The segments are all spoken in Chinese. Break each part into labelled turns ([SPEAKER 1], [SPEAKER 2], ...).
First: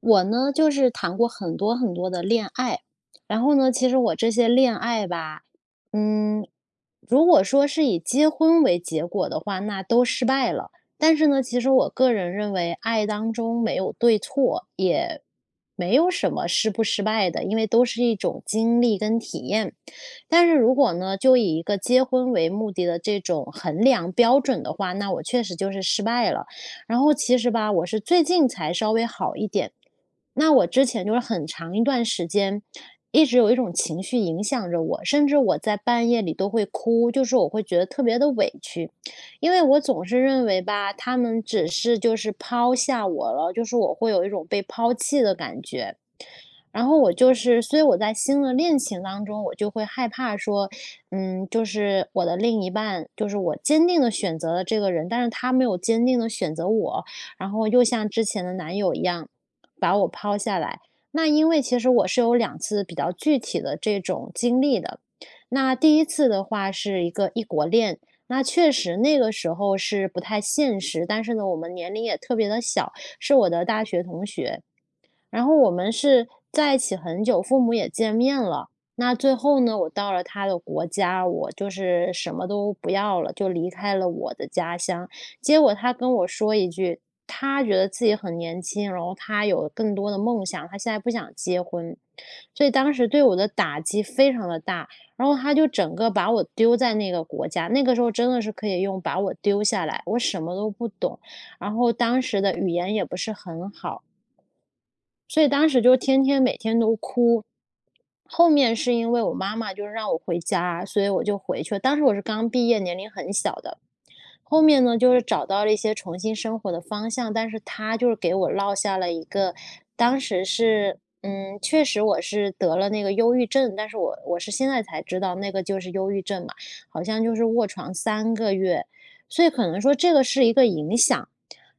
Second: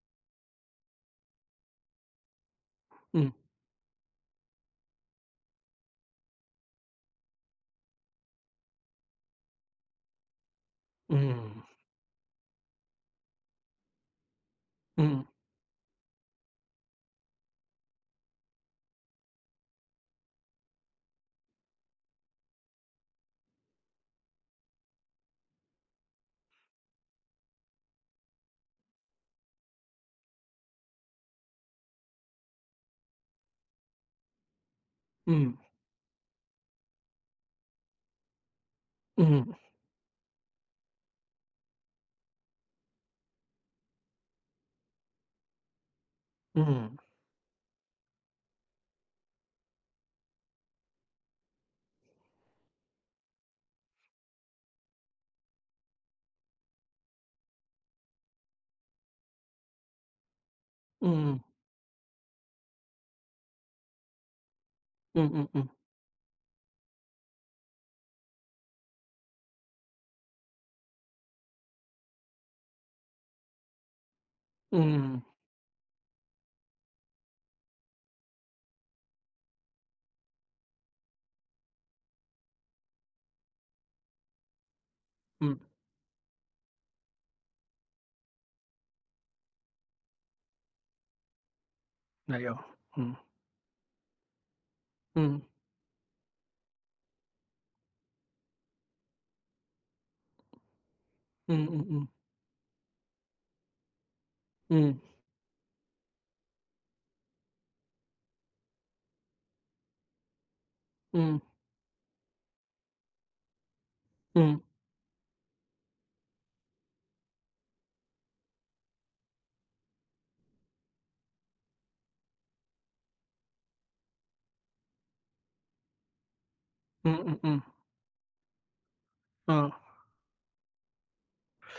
[SPEAKER 1] 我呢，就是谈过很多很多的恋爱，
[SPEAKER 2] 嗯
[SPEAKER 1] 然后呢，其实我这些恋爱吧，嗯，如果说是以结婚为结果的话，那都失败了。但是呢，其
[SPEAKER 2] 嗯
[SPEAKER 1] 实我个人认为，爱当中没有对错，也
[SPEAKER 2] 嗯
[SPEAKER 1] 没有什么失不失败的，因为都是一种经历跟体验。但是如果呢，就以一个结婚为目的的这种衡量标准的话，那我确实就是失败了。然后其实吧，我是最近才稍微好一点。那我之前就是很长一段时间，一直有一种情绪影响着我，甚至
[SPEAKER 2] 嗯
[SPEAKER 1] 我在半夜里都会哭，就是我会觉得特别的委屈，
[SPEAKER 2] 嗯
[SPEAKER 1] 因为我总是认为吧，他们只是就是抛下我了，就是我会有一种被抛弃的感觉。然
[SPEAKER 2] 嗯
[SPEAKER 1] 后我就是，所以我在新的恋情当中，我就会害怕说，就是我的另一半，就是我坚定的选择了这个人，但是他没有坚定的选择我，然后又像之前的男友一样把我抛下来。那
[SPEAKER 2] 嗯嗯
[SPEAKER 1] 因为其实我是有2次比较具体的这种经历的。
[SPEAKER 2] 嗯嗯
[SPEAKER 1] 那第一次的话是一个异国恋，那确实那个时候是不太现实，但是呢，我们年龄也特别的小，是我的大学同学。
[SPEAKER 2] 嗯，
[SPEAKER 1] 然后我们是在一起很久，父母也见面了。那最后呢，我到了他的国家，我就是什么都不要了，就离开了我的家乡。
[SPEAKER 2] 嗯
[SPEAKER 1] 结果他跟我说一句，他觉得自己很年轻，然后他有更多的梦想，他现在不想结婚。
[SPEAKER 2] 没有，
[SPEAKER 1] 所以当时
[SPEAKER 2] 嗯
[SPEAKER 1] 对我的打击非常的大，然后
[SPEAKER 2] 嗯
[SPEAKER 1] 他就整个把我丢在那个国家，那个时候真的是可以用把我丢下来，我什么都不懂，
[SPEAKER 2] 嗯
[SPEAKER 1] 然
[SPEAKER 2] 嗯
[SPEAKER 1] 后
[SPEAKER 2] 嗯
[SPEAKER 1] 当时的语言也不是很好，
[SPEAKER 2] 嗯
[SPEAKER 1] 所以当时就天天每天都哭。后面是因为我妈妈就是让我回家，所以我
[SPEAKER 2] 嗯
[SPEAKER 1] 就
[SPEAKER 2] 嗯
[SPEAKER 1] 回去了。当时我是刚毕业，年龄很小的，
[SPEAKER 2] 嗯
[SPEAKER 1] 后面呢，就是找到了一些重新生活的方向，但是他就是给我落下了一个，当时是，确实我是得了那个忧郁症，但是我是现在才知道那个就是忧郁症嘛，好像就
[SPEAKER 2] 嗯
[SPEAKER 1] 是
[SPEAKER 2] 嗯，
[SPEAKER 1] 卧床3个月，所以可
[SPEAKER 2] 嗯，
[SPEAKER 1] 能说这个是一个影响，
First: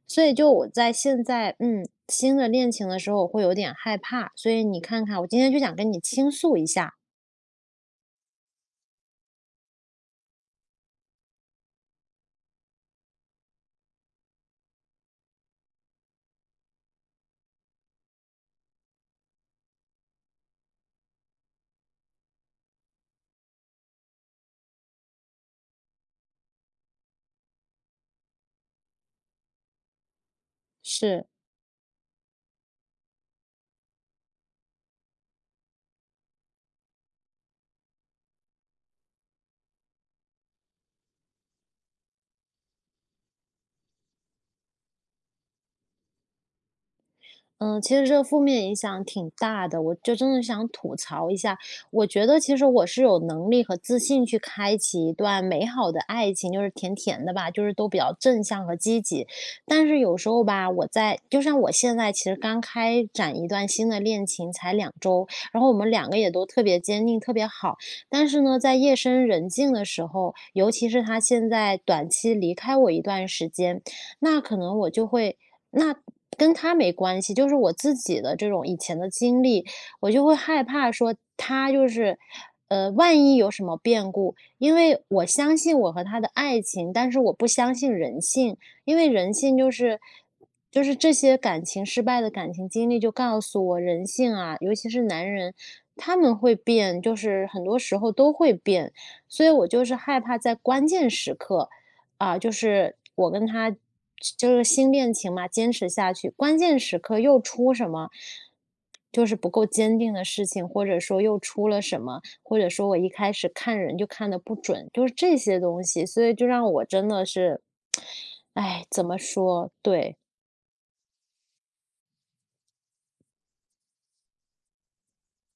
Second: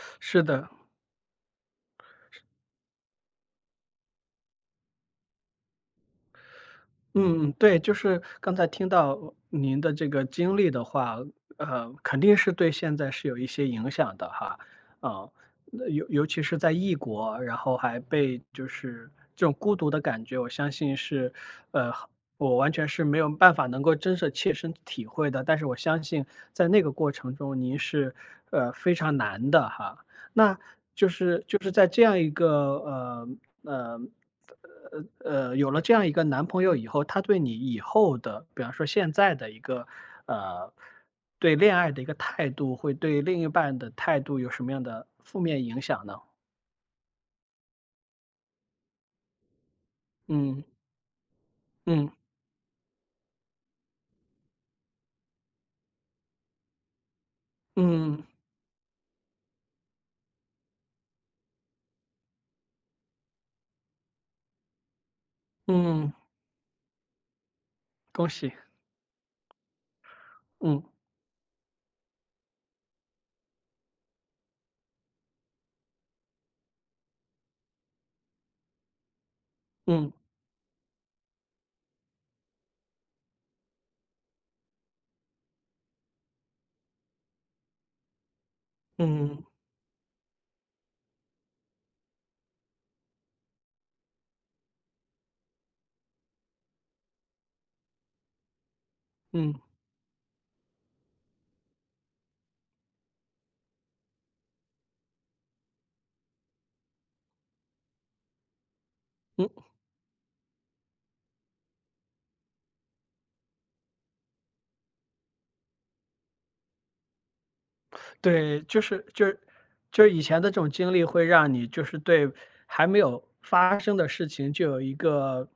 [SPEAKER 1] 所以
[SPEAKER 2] 是
[SPEAKER 1] 就
[SPEAKER 2] 的。
[SPEAKER 1] 我在现在，新的恋情的时候，我会有点害怕，所以你看看，我今天就想跟你倾诉一下，
[SPEAKER 2] 嗯，对，就是刚才听到您的这个经历的话，肯定是对现在是有一些影响的哈。啊，那尤其是在异国，然后还被就是这种孤独的感觉，我相信是，呃，我完全是没有办法能够真是切身体会的，但是我相信在那个过程中您是非常难的哈。那就
[SPEAKER 1] 是。
[SPEAKER 2] 是就是在这样一个呃呃有了这样一个男朋友以后，他对你以后的，比方说现在的一个呃，对恋爱的一个态度，会对另一半的态度有什么样的负面影响呢？
[SPEAKER 1] 嗯，其实这个负面影响挺大的，我就真的
[SPEAKER 2] 嗯
[SPEAKER 1] 想吐槽一下。我
[SPEAKER 2] 嗯
[SPEAKER 1] 觉得其实我是有能力和自信去开启一段美好的爱情，就是甜甜的吧，就是都比较
[SPEAKER 2] 嗯
[SPEAKER 1] 正向和积极。但是有时候吧，我在就像我现在其实刚开展一段新的恋情，才2周，然后我们
[SPEAKER 2] 嗯，
[SPEAKER 1] 两
[SPEAKER 2] 嗯
[SPEAKER 1] 个也都特别坚定，特别好。
[SPEAKER 2] 恭
[SPEAKER 1] 但是
[SPEAKER 2] 喜，
[SPEAKER 1] 呢，在夜深人静的时候，尤
[SPEAKER 2] 嗯
[SPEAKER 1] 其是他现在短期离开我一段时间，那可能我就会那跟他没关系，就是我自己的这种以前的经历，我
[SPEAKER 2] 嗯
[SPEAKER 1] 就会害怕说他就是，万一有什么变故，因为我相信我和他的爱情，但是我不相信人性，因为
[SPEAKER 2] 嗯
[SPEAKER 1] 人
[SPEAKER 2] 嗯
[SPEAKER 1] 性就是这些感情失败的感情经历就告诉我，人性啊，尤其是男人，他们会变，就是很多时候都会变，所以
[SPEAKER 2] 嗯
[SPEAKER 1] 我就是害怕在关键时刻。啊，就是我跟他就是新恋情嘛，坚持下去，关键时刻又出什么，就是
[SPEAKER 2] 嗯
[SPEAKER 1] 不够坚定的事情，或者说又出了什么，或者说我一开始看人就看的不准，就是这些东西，所以就让我真的是，
[SPEAKER 2] 对，就
[SPEAKER 1] 哎，
[SPEAKER 2] 是
[SPEAKER 1] 怎么
[SPEAKER 2] 就是
[SPEAKER 1] 说？
[SPEAKER 2] 就是
[SPEAKER 1] 对
[SPEAKER 2] 以前的这种经历会让你就是对还没有发生的事情就有一个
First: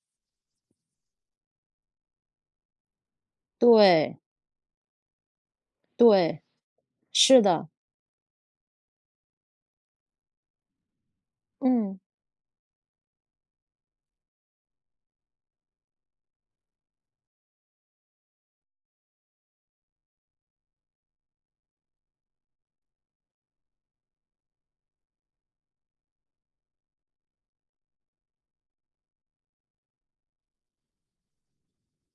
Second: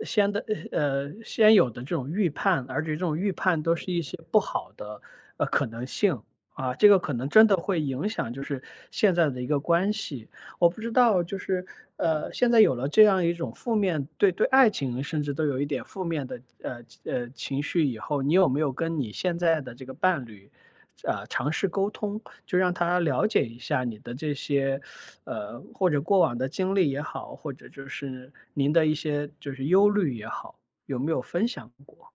[SPEAKER 2] 先的先有的这种预判，而且这种预判都是一些
[SPEAKER 1] 对
[SPEAKER 2] 不好的可能性。
[SPEAKER 1] 对，
[SPEAKER 2] 啊，这个可能
[SPEAKER 1] 是
[SPEAKER 2] 真的
[SPEAKER 1] 的，
[SPEAKER 2] 会影响就是现在的一个关系。我不知道就是
[SPEAKER 1] 嗯。
[SPEAKER 2] 现在有了这样一种负面对爱情甚至都有一点负面的情绪以后，你有没有跟你现在的这个伴侣？啊，尝试沟通，就让他了解一下你的这些，或者过往的经历也好，或者就是您的一些就是忧虑也好，有没有分享过？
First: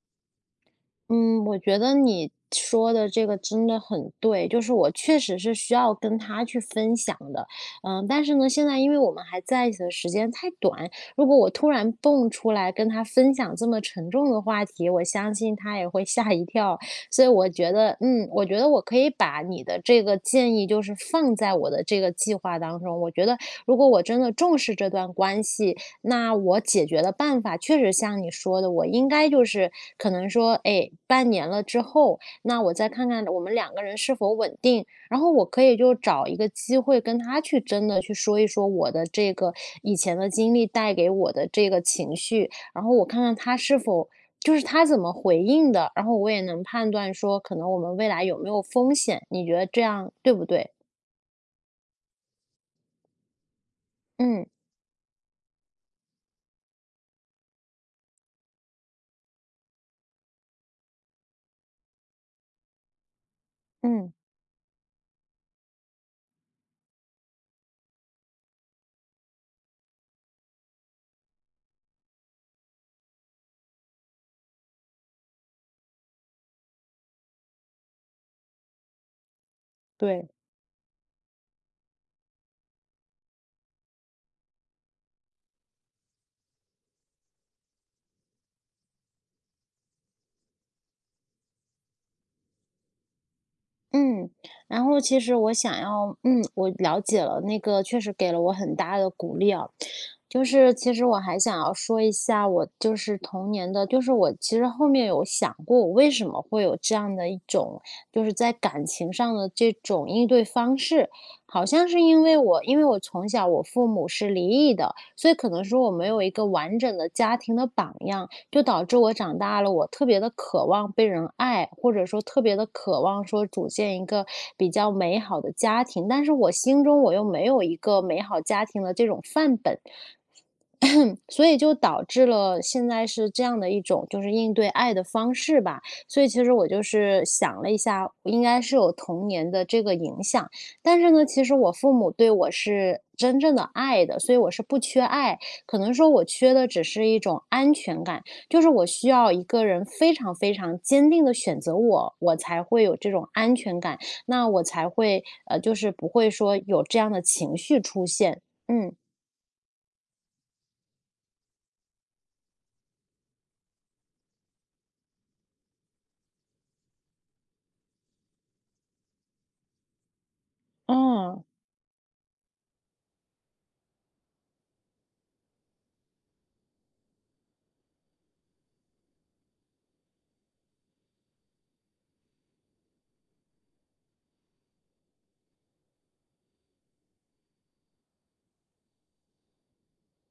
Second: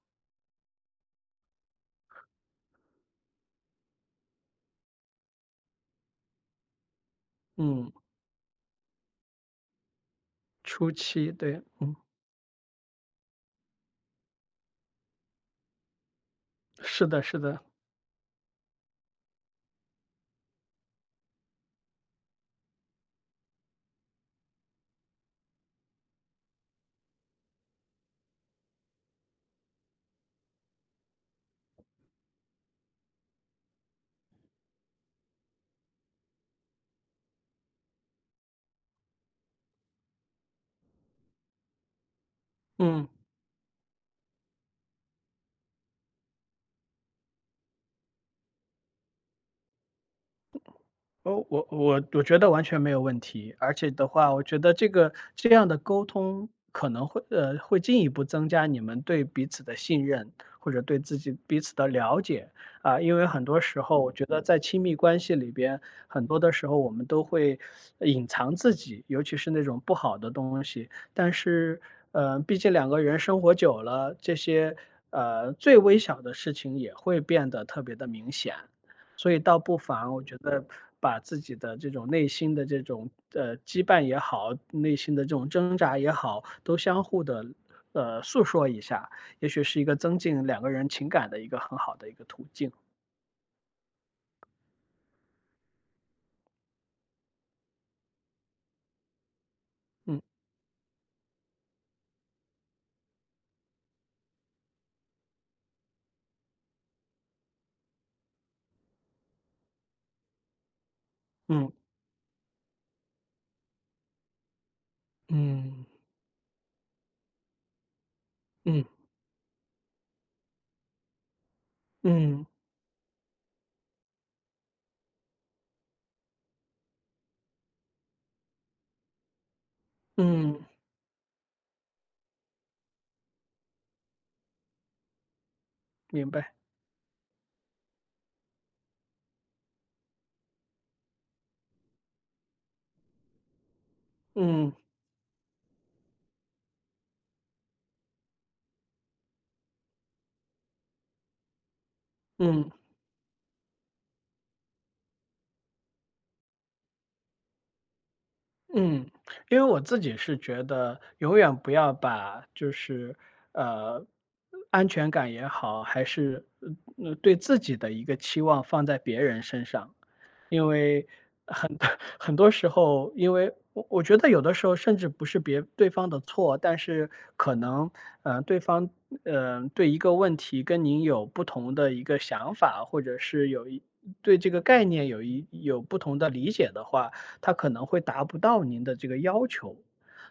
[SPEAKER 1] 嗯，我觉得你说的这个真的很对，就是我确实是需要跟他去分享的，
[SPEAKER 2] 嗯，
[SPEAKER 1] 但是呢，现在因为我们还在一起的时间太短，
[SPEAKER 2] 初
[SPEAKER 1] 如
[SPEAKER 2] 期，
[SPEAKER 1] 果我
[SPEAKER 2] 对，
[SPEAKER 1] 突然
[SPEAKER 2] 嗯，
[SPEAKER 1] 蹦出来跟他分享这么沉重的话题，我相信他也会吓一跳，
[SPEAKER 2] 是的，
[SPEAKER 1] 所以
[SPEAKER 2] 是
[SPEAKER 1] 我
[SPEAKER 2] 的，
[SPEAKER 1] 觉得，我觉得我可以把你的这个建议就是放在我的这个计划当中，我觉得如果我真的重视这段关系，那我解决的办法确实像你说的，我应该就是可能说，哎，半年了之后，那我再看看我们2个人是否稳定，然后我可以就找一个机会跟他去真的去说一说我的这个以前的经历带给我的这个情绪，然后我
[SPEAKER 2] 嗯。
[SPEAKER 1] 看看他是否就是他怎么回应的，然后我也能判断说可能我们未来有没有风险，你觉得这样对不对？
[SPEAKER 2] 哦，我觉得完全没有问题，而且的话，我
[SPEAKER 1] 嗯
[SPEAKER 2] 觉得这个这样的沟通可能会会进一步增加你们对彼此的信任，或者对自己彼此的了解啊，因为很多时候我
[SPEAKER 1] 嗯，
[SPEAKER 2] 觉得在亲密关系里边，很多的时候我们都会隐藏自己，尤其是那种不好的东西，但是毕竟两个人生活久了，这些最微小的事情也会变得特别的明显。所以倒不妨我
[SPEAKER 1] 对。
[SPEAKER 2] 觉得把自己的这种内心的这种羁绊也好，内心的这种挣扎也好，都相互的诉说一下，也许是一个增进两个人情感的一个很好的一个途径。
[SPEAKER 1] 嗯，然后其实我想要，我了解了，那个确实给了我很大的鼓励啊。
[SPEAKER 2] 嗯
[SPEAKER 1] 就是其实我还想要说一下，我就是童年的，就是我其实后面有想过，我为什么会有这样的一种，就是在感情上的这种应对方式，好
[SPEAKER 2] 嗯
[SPEAKER 1] 像是因为我，因为我从小我父母是离异的，所以可能说
[SPEAKER 2] 嗯
[SPEAKER 1] 我没有一个完整的家庭的榜样，就
[SPEAKER 2] 嗯
[SPEAKER 1] 导致我长大了，我特别的渴望被人爱，或者说特
[SPEAKER 2] 嗯
[SPEAKER 1] 别的渴望说组建一个比较美好的家庭，但是我心中我又没有一个美好家庭的这种范本，
[SPEAKER 2] 嗯，
[SPEAKER 1] 所以就导致了现在是这样的一种就是应对爱的方式吧。所以
[SPEAKER 2] 明
[SPEAKER 1] 其实
[SPEAKER 2] 白。
[SPEAKER 1] 我就是想了一下，应该是有童年的这个影响，但是呢，其实我父母对我是真正的爱的，所以我是
[SPEAKER 2] 嗯
[SPEAKER 1] 不缺爱，可能说我缺的只是一种安全感，就是我需要一个人非常非常坚定的选择我，我才
[SPEAKER 2] 嗯。
[SPEAKER 1] 会有这种安全感，那我才会就是不会说有这样的情绪出现。嗯。
[SPEAKER 2] 嗯，因为我自己是觉得永远不要把就是，呃，安全感也好，还是，对自己的一个期望放在别人身上。因为
[SPEAKER 1] 嗯，
[SPEAKER 2] 很 很多时候，因为我觉得有的时候甚至不是别对方的错，但是可能，对方，对一个问题跟您有不同的一个想法，或者是对这个概念有不同的理解的话，他可能会达不到您的这个要求。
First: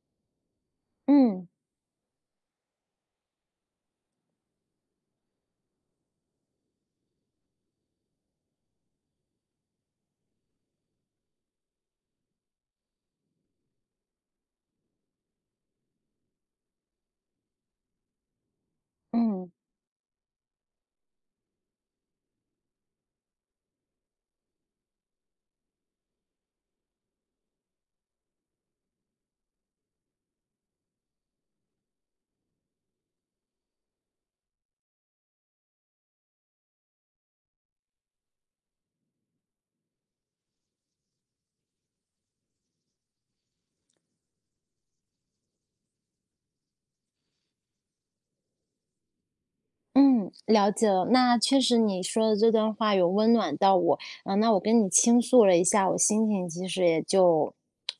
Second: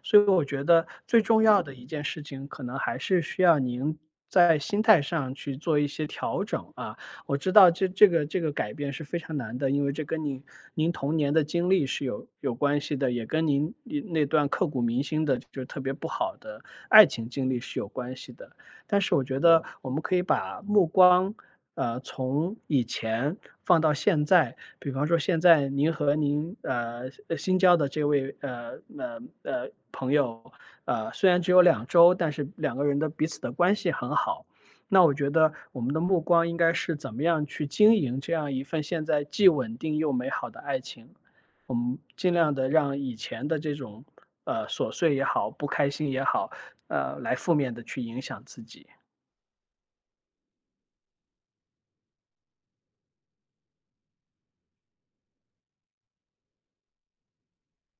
[SPEAKER 2] 所以我觉得最重
[SPEAKER 1] 嗯。
[SPEAKER 2] 要的一件事情，可能还是需要您在心态上去做一些调整啊。我知道这个改变是非常难的，因为这跟您童年的经历是有关系的，也跟您那段刻骨铭心的就是特别不好的爱情经历是有关系的。但是我觉
[SPEAKER 1] 嗯
[SPEAKER 2] 得我们可以把目光从以前放到现在，比方说现在您和您新交的这位朋友，虽然只有2周，但是两个人的彼此的关系很好。那我觉得我们的目光应该是怎么样去经营这样一份现在既稳定又美好的爱情，尽量的让以前的这种琐碎也好，不开心也好，来负面的去影响自己。
[SPEAKER 1] 嗯，了解了。那确实你说的这段话有温暖到我，啊，那我跟你倾诉了一下，我心情其实也就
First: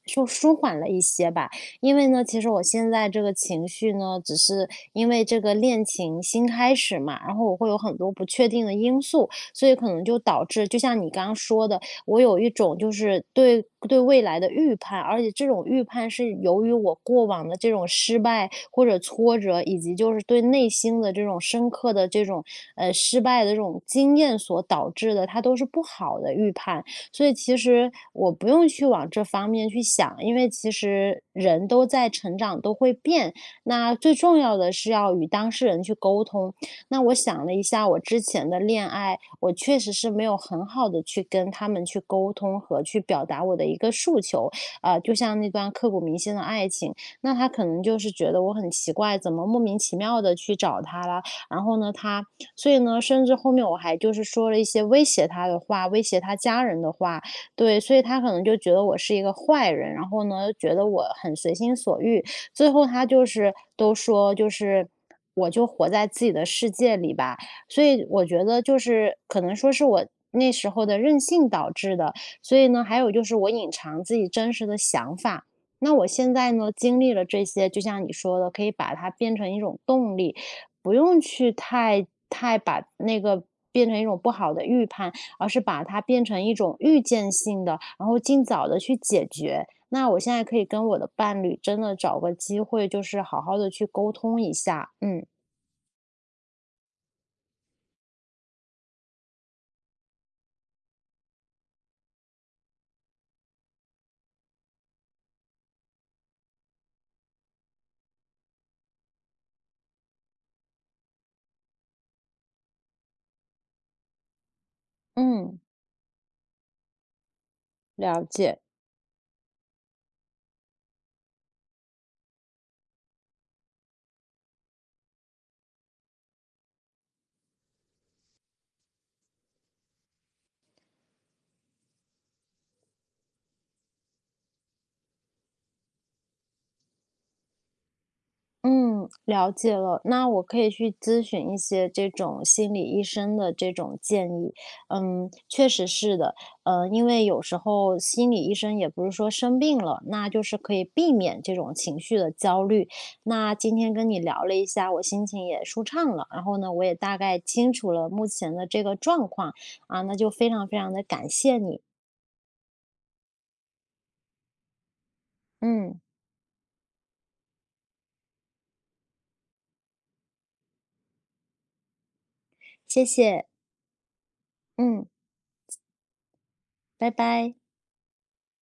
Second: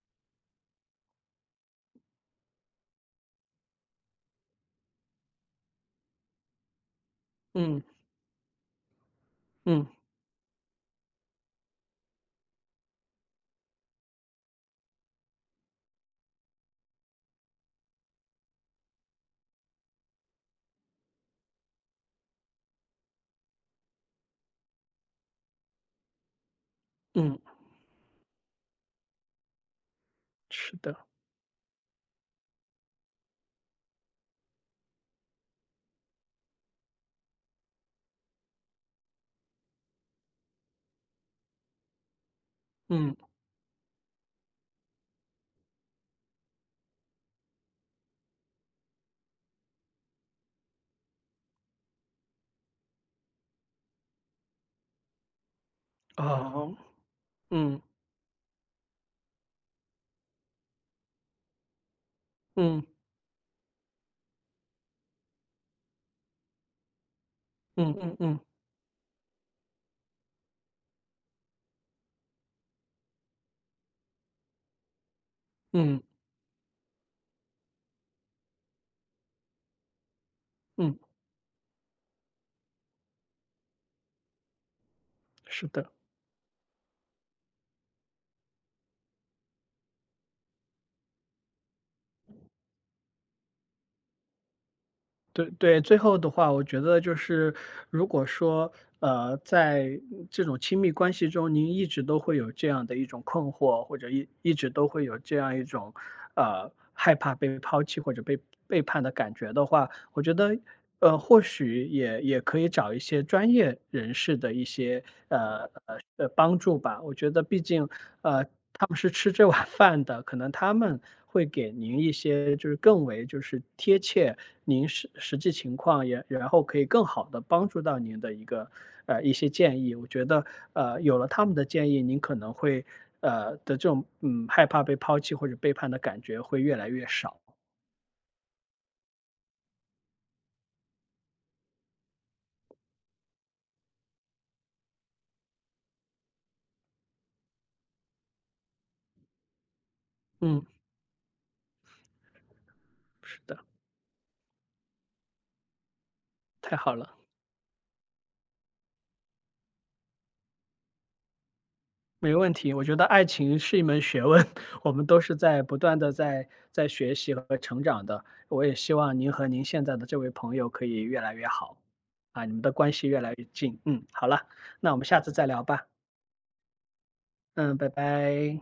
[SPEAKER 1] 舒缓了一些吧。因为呢，其实我现在这个情绪呢，只是因为这个恋情新开始嘛，然后我会有
[SPEAKER 2] 嗯
[SPEAKER 1] 很多不确定的因素，所以
[SPEAKER 2] 嗯
[SPEAKER 1] 可能就导致，就像你刚刚说的，我有一种就是对未来的预判，而且这种预判是由于我过往的这种失败或者挫折，以及就是对内心的这种深刻的这种失败的这种经验所导致的，它都是不好的预判。所以
[SPEAKER 2] 嗯，
[SPEAKER 1] 其实我不用去往这方面去想，因为其
[SPEAKER 2] 是的，
[SPEAKER 1] 实人都在成长，都会变。那最重要的是要与当事人去沟通。那我想了一下我之前的恋爱，我确实是没有很好的去跟他们去沟通和去
[SPEAKER 2] 嗯。
[SPEAKER 1] 表达我的一个诉求，啊，就像那段刻骨铭心的爱情，那他可能就是觉得我很奇怪，怎么莫名其妙的去找他了。然后呢，所以呢，甚至后面我还就是说了一些威胁他的话，威胁他
[SPEAKER 2] 啊，
[SPEAKER 1] 家人的话，对，
[SPEAKER 2] 嗯
[SPEAKER 1] 所以他可能就觉得我是一个坏人，然后呢，觉得我很随心所欲，最
[SPEAKER 2] 嗯
[SPEAKER 1] 后他就是都说就是我就活在自己的世界里吧。所
[SPEAKER 2] 嗯
[SPEAKER 1] 以
[SPEAKER 2] 嗯
[SPEAKER 1] 我
[SPEAKER 2] 嗯
[SPEAKER 1] 觉得就是可能说是我那时候的任性导致的，所以呢，还有就是我隐藏自己真实的想法。那
[SPEAKER 2] 嗯
[SPEAKER 1] 我现在呢，经历了这些，就像你说的，可以把它变成一种动力，不
[SPEAKER 2] 嗯，
[SPEAKER 1] 用去太把那个变成一种不好的预判，而是
[SPEAKER 2] 是
[SPEAKER 1] 把
[SPEAKER 2] 的，
[SPEAKER 1] 它变成一种预见性的，然后尽早的去解决。那我现在可以跟我的伴侣真的找个机会，就是好好的去沟通一下。嗯
[SPEAKER 2] 对对。最后的话，我觉得就是如果说，在这种亲密关系中，您一直都会有这样的一种困惑，或者一直都会有这样一种，害怕被抛弃或者被背叛的感觉的话，我觉得，或许也可以找一些专业人士的一些
[SPEAKER 1] 嗯，
[SPEAKER 2] 帮助吧。我觉得，毕竟
[SPEAKER 1] 了
[SPEAKER 2] 呃
[SPEAKER 1] 解。
[SPEAKER 2] 他们是吃这碗饭的，可能他们会给您一些就是更为就是贴切您实际情况也，然后可以更好的帮助到您的一个一些建议。我觉得，有了他们的建议，您可能会呃的这种嗯害怕被抛弃或者背叛的感觉会越来越少。
[SPEAKER 1] 嗯，了解了。那我可以去咨询一些这种心理医生的这种建议。嗯，确实是的。因为有时候心理医生也不是说生病了，那就是
[SPEAKER 2] 嗯，
[SPEAKER 1] 可以避免这种情绪的焦虑。
[SPEAKER 2] 是
[SPEAKER 1] 那
[SPEAKER 2] 的，
[SPEAKER 1] 今天跟你聊了一下，我心情也舒畅了。然后呢，
[SPEAKER 2] 太
[SPEAKER 1] 我
[SPEAKER 2] 好
[SPEAKER 1] 也
[SPEAKER 2] 了。
[SPEAKER 1] 大概清楚了目前的这个状况啊，那就非常非常的感谢你。
[SPEAKER 2] 没问题，我觉得爱情是一门学问，我们都是在不断
[SPEAKER 1] 嗯，
[SPEAKER 2] 的在学习和成长的。我也希望您和您现在的这位朋友可以越来越好，啊，你们的关
[SPEAKER 1] 谢
[SPEAKER 2] 系越来越
[SPEAKER 1] 谢。
[SPEAKER 2] 近。嗯，好了，那我们
[SPEAKER 1] 嗯，
[SPEAKER 2] 下次再聊吧。
[SPEAKER 1] 拜拜。
[SPEAKER 2] 嗯，拜拜。